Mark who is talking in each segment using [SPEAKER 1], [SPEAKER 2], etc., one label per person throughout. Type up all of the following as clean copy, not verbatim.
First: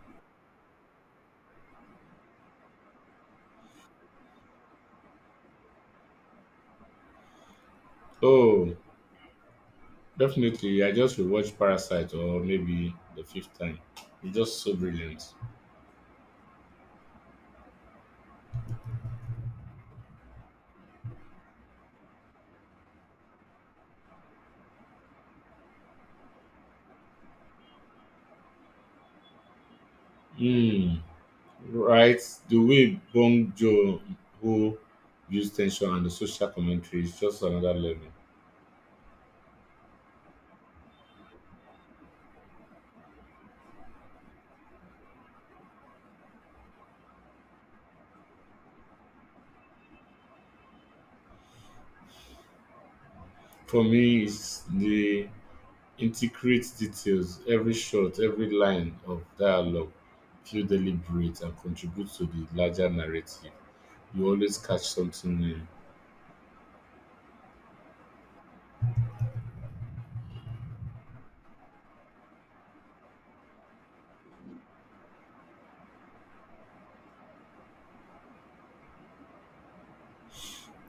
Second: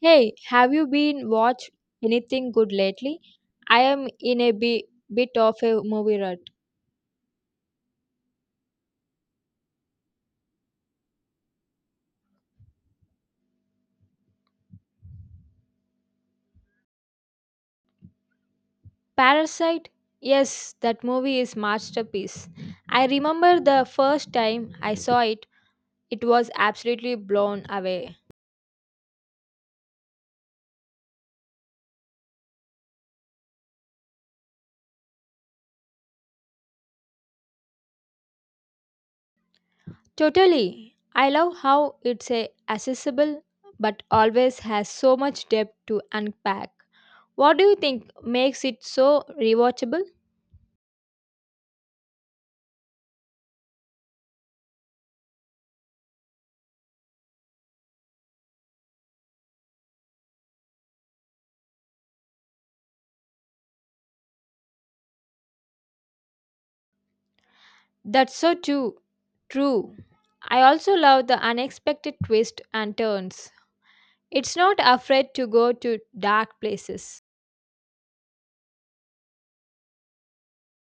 [SPEAKER 1] Hey, have you been watch anything good lately? I am in a bit of a movie rut.
[SPEAKER 2] Oh, definitely. I just rewatched Parasite or maybe the fifth time. It's just so brilliant.
[SPEAKER 1] Parasite? Yes, that movie is masterpiece. I remember the first time I saw it, it was absolutely blown away.
[SPEAKER 2] Mm, right. The way Bong Joon Ho views tension and the social commentary is just another level.
[SPEAKER 1] Totally. I love how it's a accessible but always has so much depth to unpack. What do you think makes it so rewatchable?
[SPEAKER 2] For me, it's the intricate details, every shot, every line of dialogue feel deliberate and contribute to the larger narrative. You always catch something new.
[SPEAKER 1] That's so too true. I also love the unexpected twists and turns. It's not afraid to go to dark places.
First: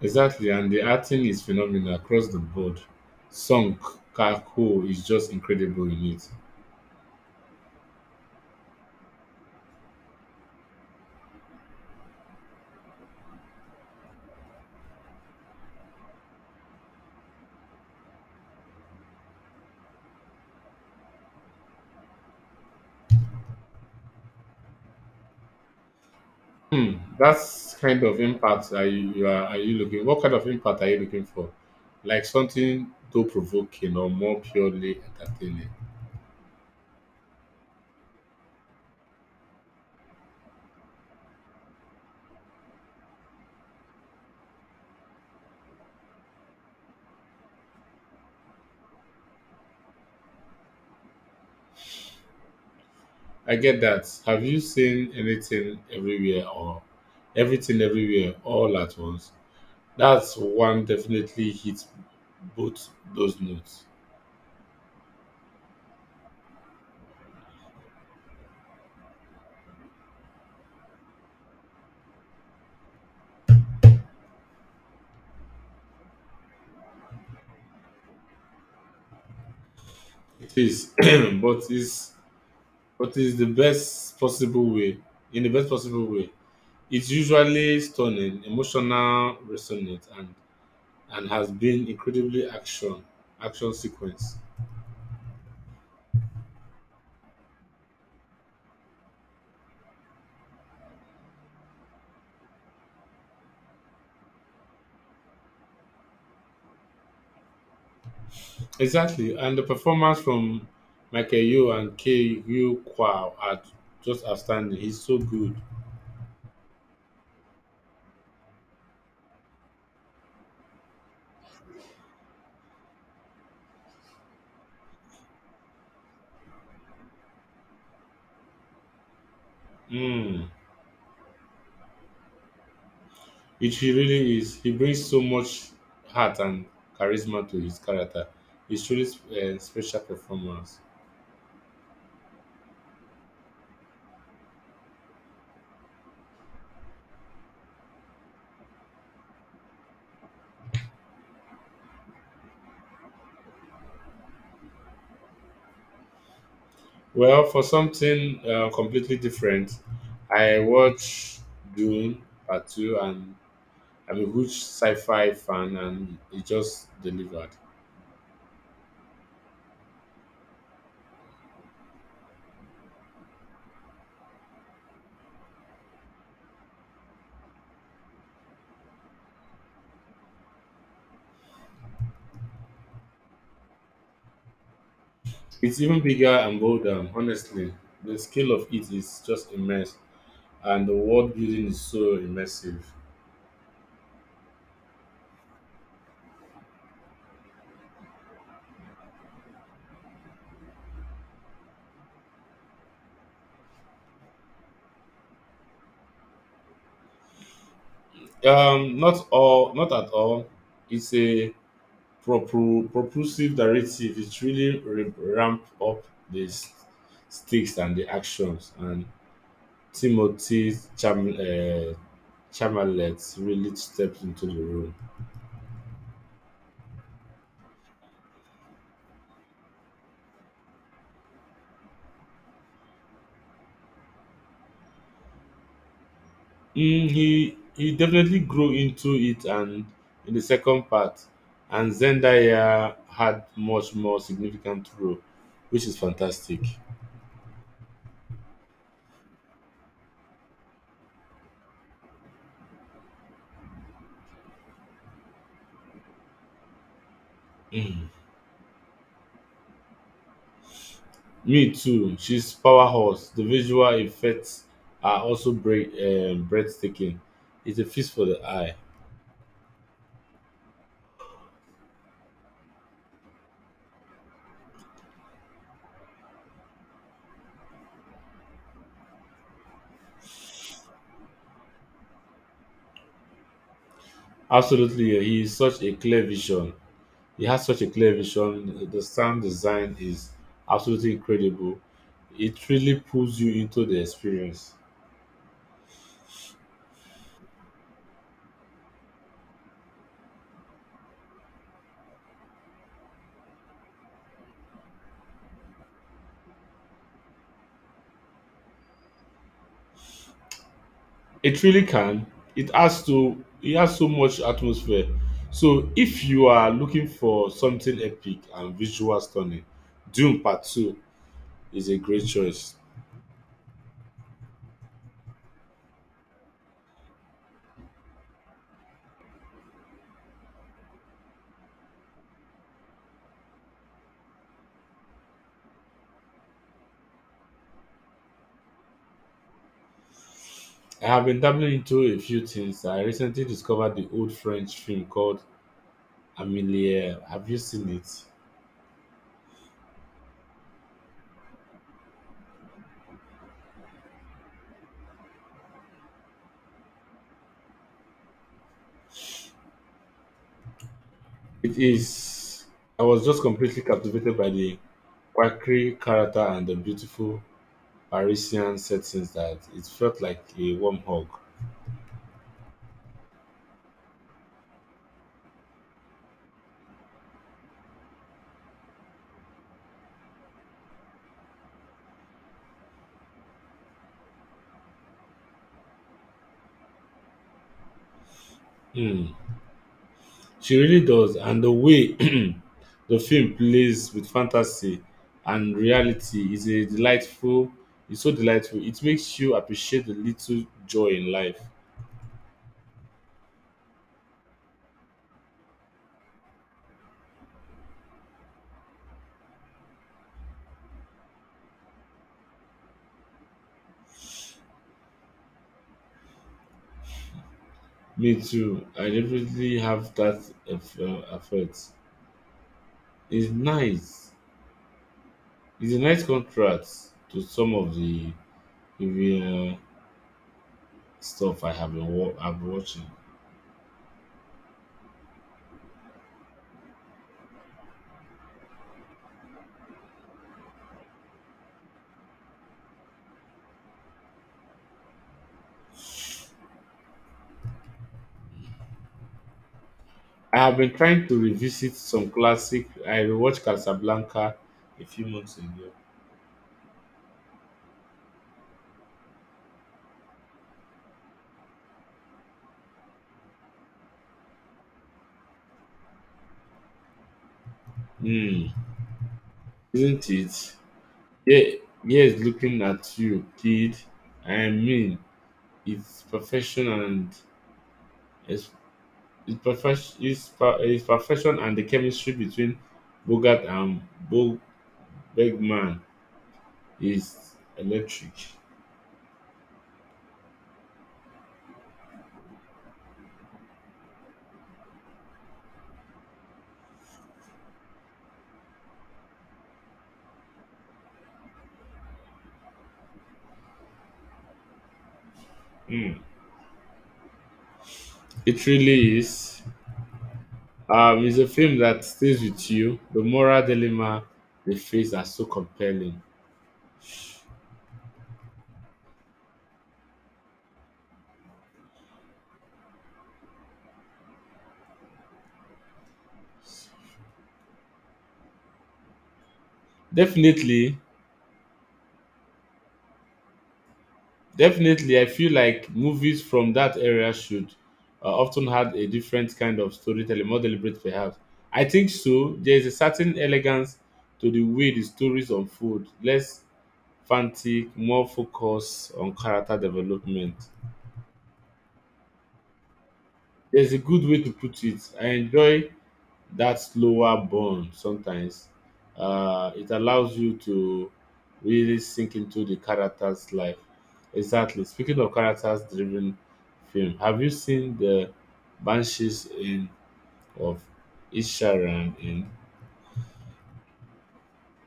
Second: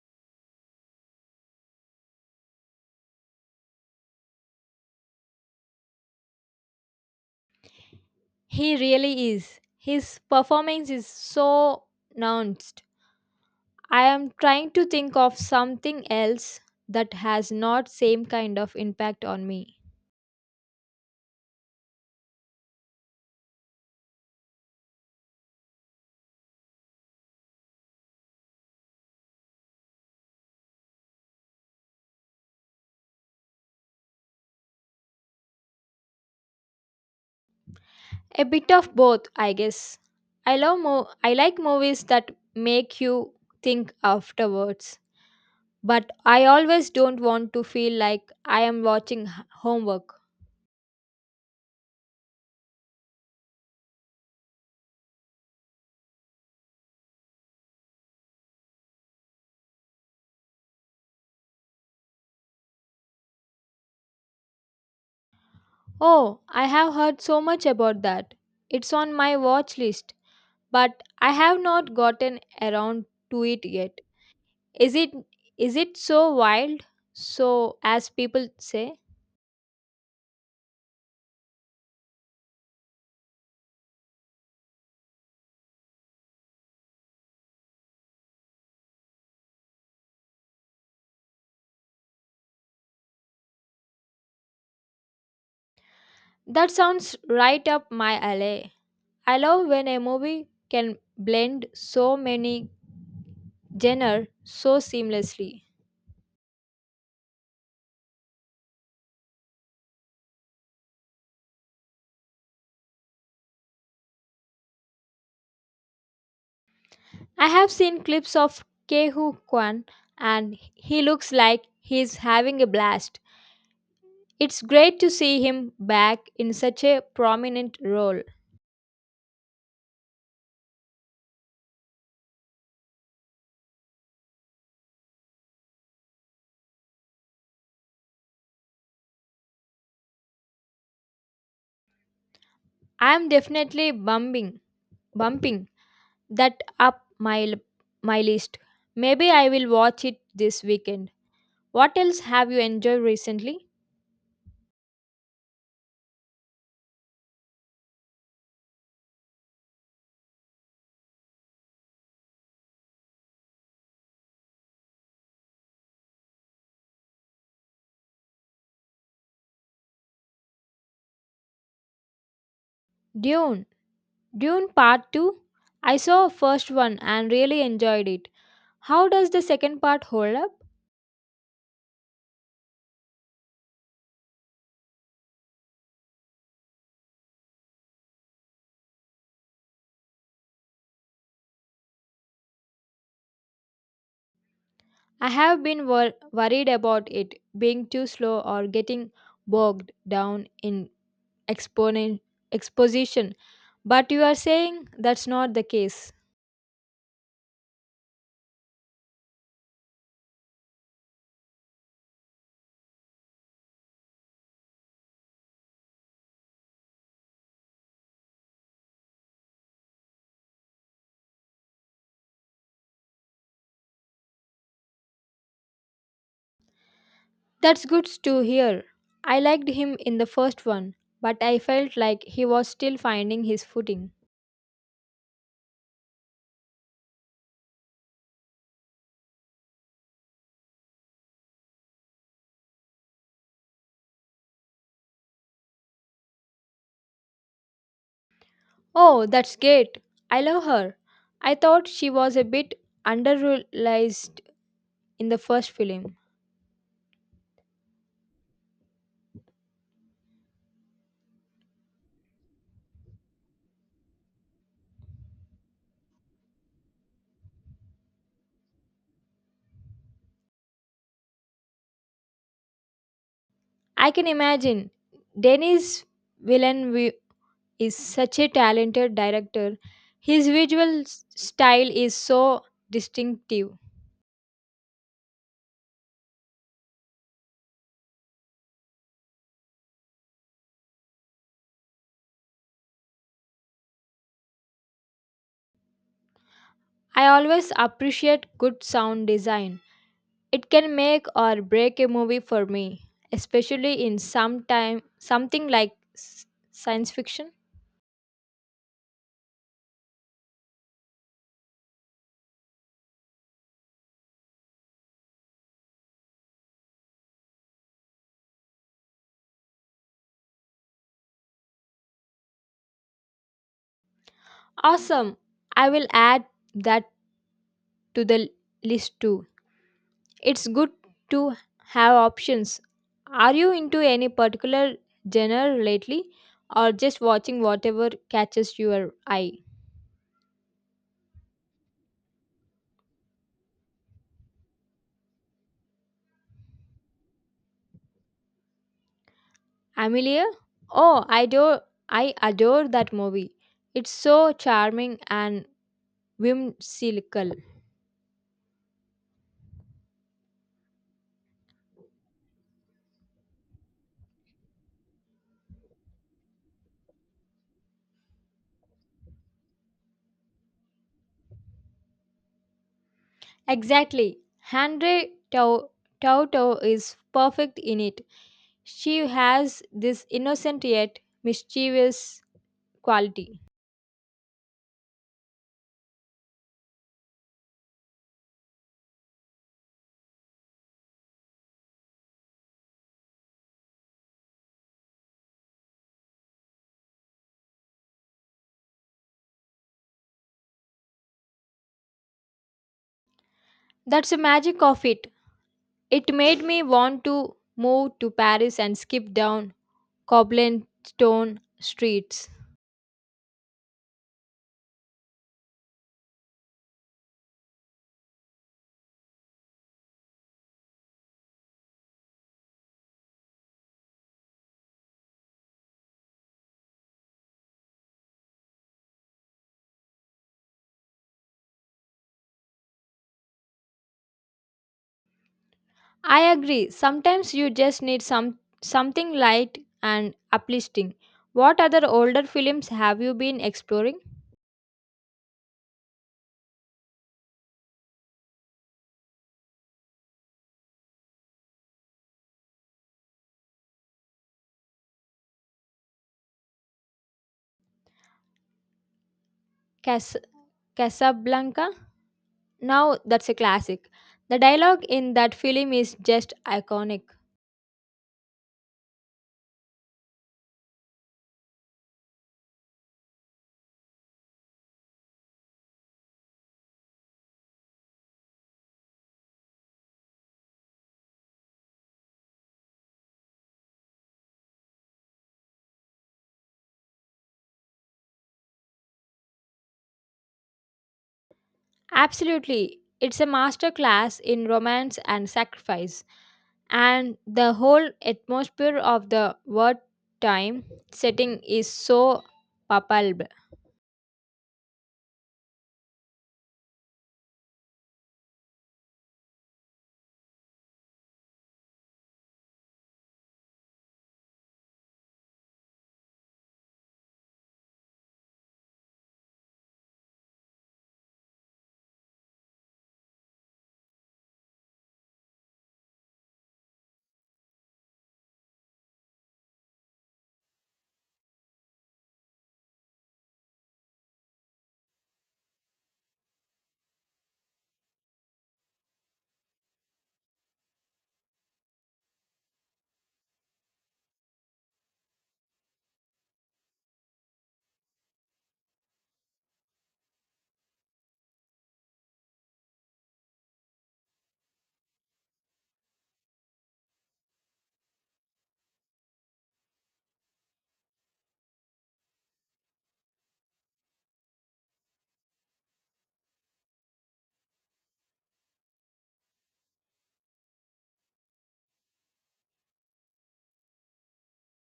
[SPEAKER 2] Exactly, and the acting is phenomenal across the board. Song Kang-ho is just incredible in it.
[SPEAKER 1] He really is. His performance is so nuanced. I am trying to think of something else that has not same kind of impact on me.
[SPEAKER 2] Hmm, that's kind of impact are you, you are you looking? What kind of impact are you looking for? Like something though provoking or more purely entertaining.
[SPEAKER 1] A bit of both, I guess. I love I like movies that make you think afterwards. But I always don't want to feel like I am watching homework.
[SPEAKER 2] I get that. Have you seen anything everywhere or everything everywhere all at once? That's one definitely hits both those notes.
[SPEAKER 1] Oh, I have heard so much about that. It's on my watch list, but I have not gotten around to it yet. Is it is it so wild? So as people say,
[SPEAKER 2] It is, but it's What is the best possible way? In the best possible way, it's usually stunning, emotional, resonant, and has been incredibly action sequence.
[SPEAKER 1] that sounds right up my alley. I love when a movie can blend so many genre so seamlessly.
[SPEAKER 2] Exactly, and the performance from Michael Yeoh and K. Yu Kwao are just outstanding. He's so good.
[SPEAKER 1] I have seen clips of Kehu Kwan and he looks like he's having a blast. It's great to see him back in such a prominent role.
[SPEAKER 2] Mm, it he really is. He brings so much heart and charisma to his character. It's truly a special performance.
[SPEAKER 1] I'm definitely bumping that up my list. Maybe I will watch it this weekend. What else have you enjoyed recently?
[SPEAKER 2] Well, for something completely different, I watch Dune Part 2, and I'm a huge sci-fi fan and it just delivered.
[SPEAKER 1] Dune. Dune part 2. I saw first one and really enjoyed it. How does the second part hold up?
[SPEAKER 2] It's even bigger and bolder, honestly. The scale of it is just immense and the world building is so immersive.
[SPEAKER 1] I have been worried about it being too slow or getting bogged down in exponent exposition, but you are saying that's not the case.
[SPEAKER 2] Not at all. It's a propulsive narrative. Ramp up the stakes and the actions and Timothy Cham- uh, Chamallet really stepped into the role.
[SPEAKER 1] That's good to hear. I liked him in the first one, but I felt like he was still finding his footing.
[SPEAKER 2] Mm, he definitely grew into it, and in the second part, and Zendaya had much more significant role, which is fantastic.
[SPEAKER 1] Oh, that's great. I love her. I thought she was a bit underrealized in the first film.
[SPEAKER 2] Mm. Me too. She's powerhouse. The visual effects are also breathtaking. It's a feast for the eye.
[SPEAKER 1] I can imagine Dennis' villain is such a talented director. His visual style is so distinctive.
[SPEAKER 2] Absolutely, he is such a clear vision. He has such a clear vision. The sound design is absolutely incredible. It really pulls you into the experience.
[SPEAKER 1] I always appreciate good sound design. It can make or break a movie for me, especially in some time something like s- science fiction.
[SPEAKER 2] It really can. It has to. It has so much atmosphere. So if you are looking for something epic and visual stunning, Doom Part Two is a great choice.
[SPEAKER 1] Awesome. I will add that to the list too. It's good to have options. Are you into any particular genre lately or just watching whatever catches your eye?
[SPEAKER 2] I have been dabbling into a few things. I recently discovered the old French film called Amelie. Have you seen it?
[SPEAKER 1] Amelia? Oh, I adore that movie. It's so charming and whimsical.
[SPEAKER 2] It is. I was just completely captivated by the quirky character and the beautiful Parisian settings that it felt like a warm hug.
[SPEAKER 1] Exactly. Henry Tau- Toto is perfect in it. She has this innocent yet mischievous quality.
[SPEAKER 2] Hmm. She really does, and the way the film plays with fantasy and reality is a delightful. It's so delightful. It makes you appreciate the little joy in life.
[SPEAKER 1] That's the magic of it. It made me want to move to Paris and skip down cobblestone streets.
[SPEAKER 2] Me too. I definitely have that effect. It's nice. It's a nice contrast to some of the review stuff I have been I've been watching.
[SPEAKER 1] I agree. Sometimes you just need something light and uplifting. What other older films have you been exploring?
[SPEAKER 2] I have been trying to revisit some classic. I rewatched Casablanca a few months ago.
[SPEAKER 1] Cas- Casablanca? Now that's a classic. The dialogue in that film is just iconic.
[SPEAKER 2] Hmm, isn't it? Yeah, yes, looking at you, kid. I mean, it's perfection and it's, it's perfection. It's, per, it's perfection and the chemistry between Bogart and Bo Bergman is electric.
[SPEAKER 1] Absolutely. It's a masterclass in romance and sacrifice, and the whole atmosphere of the word time setting is so palpable.
[SPEAKER 2] Hmm, it really is. It's a film that stays with you. The moral dilemma they face are so compelling. Definitely, definitely, I feel like movies from that area should often had a different kind of storytelling, more deliberate perhaps. I think so. There is a certain elegance to the way the stories unfold, less frantic, more focus on character development. There's a good way to put it. I enjoy that slower burn sometimes, it allows you to really sink into the character's life. Exactly, speaking of characters driven film, have you seen the banshees in of isharan in?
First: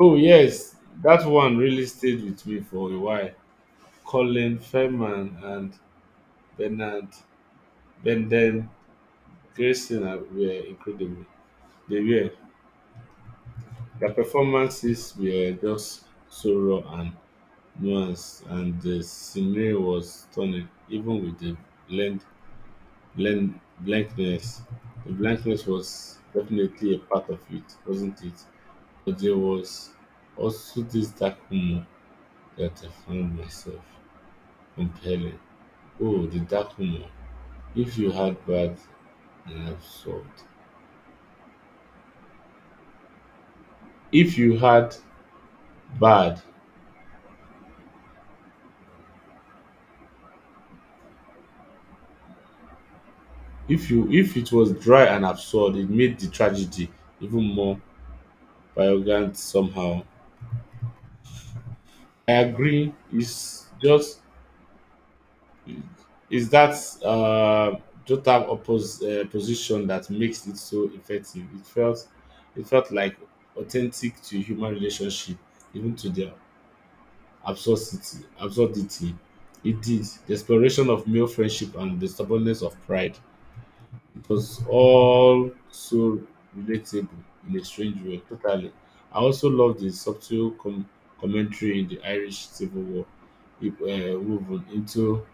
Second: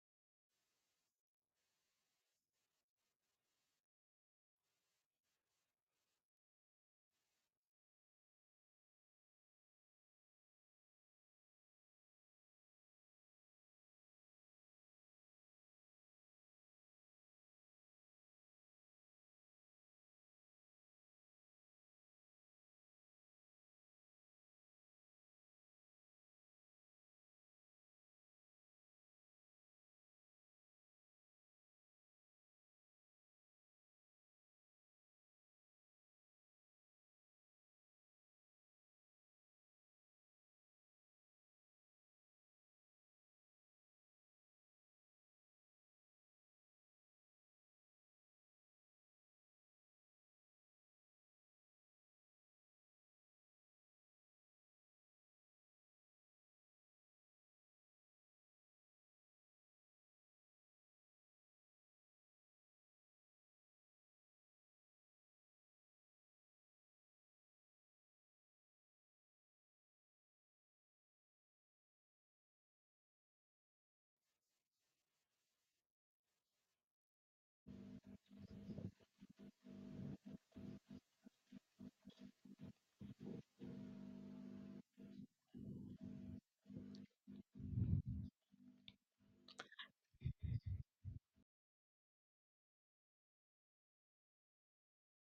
[SPEAKER 2] Oh yes, that one really stayed with me for a while. Colin Feldman and Bernard benden Grayson were incredible. They were, their performances were just so raw nuance, and the scenery was stunning, even with the blend, blankness. The blankness was definitely a part of it, wasn't it? But there was also this dark humor that I found myself compelling. Oh, the dark humor. If you had bad and absurd. If you had bad, if it was dry and absurd, it made the tragedy even more violent somehow. I agree. It's just is that uh, total oppos- position that makes it so effective. It felt like authentic to human relationship, even to their Absurdity. It did the exploration of male friendship and the stubbornness of pride. It was all so relatable in a strange way, totally. I also love the subtle commentary in the Irish Civil War, if, woven into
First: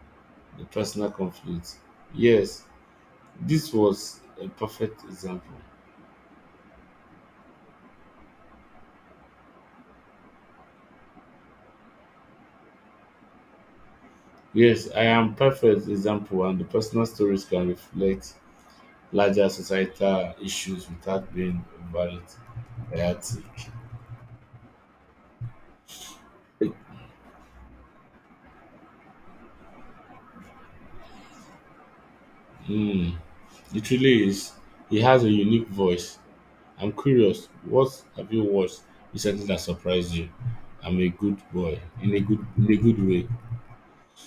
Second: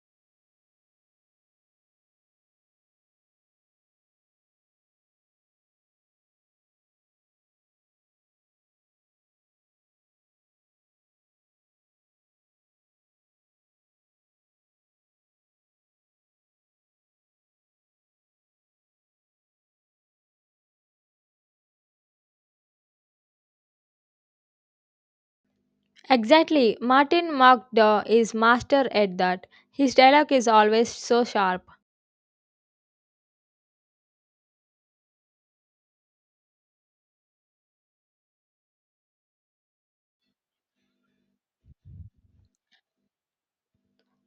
[SPEAKER 2] the personal conflict. Yes, this was a perfect example. Yes, I am perfect example, and the personal stories can reflect larger societal issues without being overly chaotic.
[SPEAKER 1] Exactly, Martin Mcdaw is master at that. His dialogue is always so sharp.
[SPEAKER 2] Mm, it really is. He has a unique voice. I'm curious, what have you watched recently that surprised you? I'm a good boy in a good way.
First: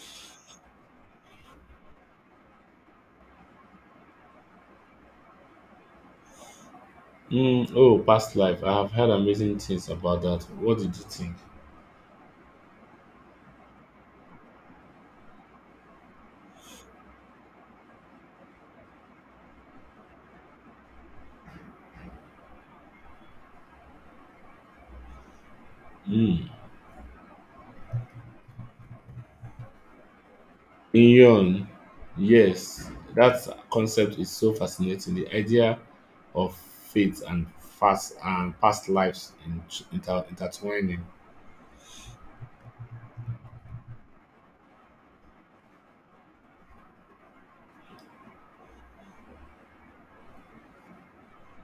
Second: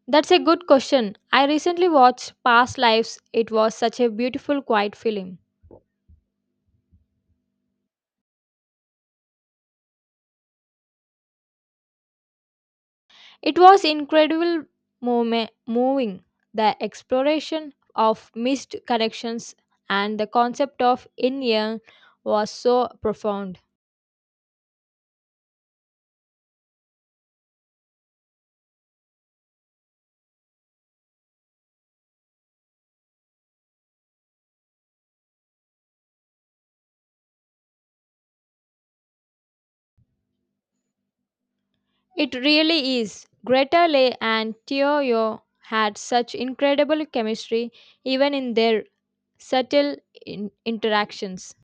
[SPEAKER 1] That's a good question. I recently watched Past Lives. It was such a beautiful quiet film.
[SPEAKER 2] Mm, oh, past life. I have heard amazing things about that. What did you think?
[SPEAKER 1] It was incredible moment, moving the exploration of missed connections and the concept of in year was so profound.
[SPEAKER 2] Mm. Inyon. Yes, that concept is so fascinating. The idea of fate and past lives intertwining.
[SPEAKER 1] It really is. Greta Lee and Teoyo had such incredible chemistry even in their subtle interactions.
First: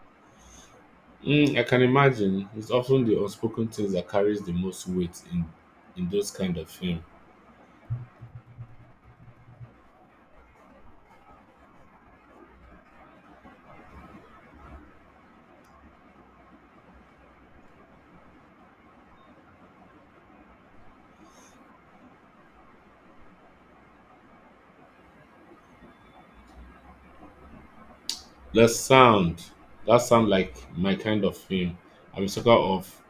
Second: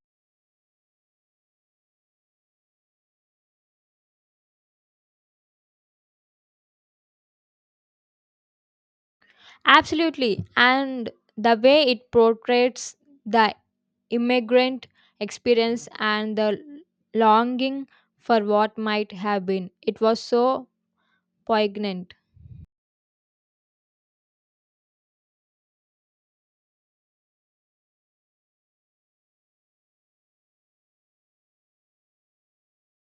[SPEAKER 2] Mm, I can imagine. It's often the unspoken things that carries the most weight in those kind of film.
[SPEAKER 1] Absolutely. And the way it portrays the immigrant experience and the longing for what might have been, it was so poignant.
[SPEAKER 2] The sound That sound like my kind of film. I'm a sucker of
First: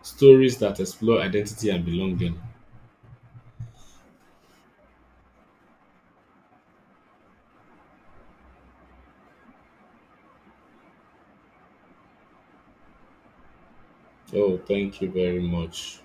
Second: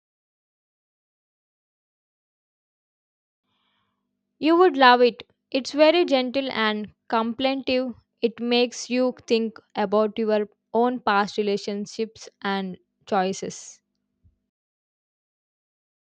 [SPEAKER 2] stories that explore identity and belonging.
[SPEAKER 1] You would love it. It's very gentle and contemplative. It makes you think about your own past relationships and choices.
[SPEAKER 2] Oh, thank you very much.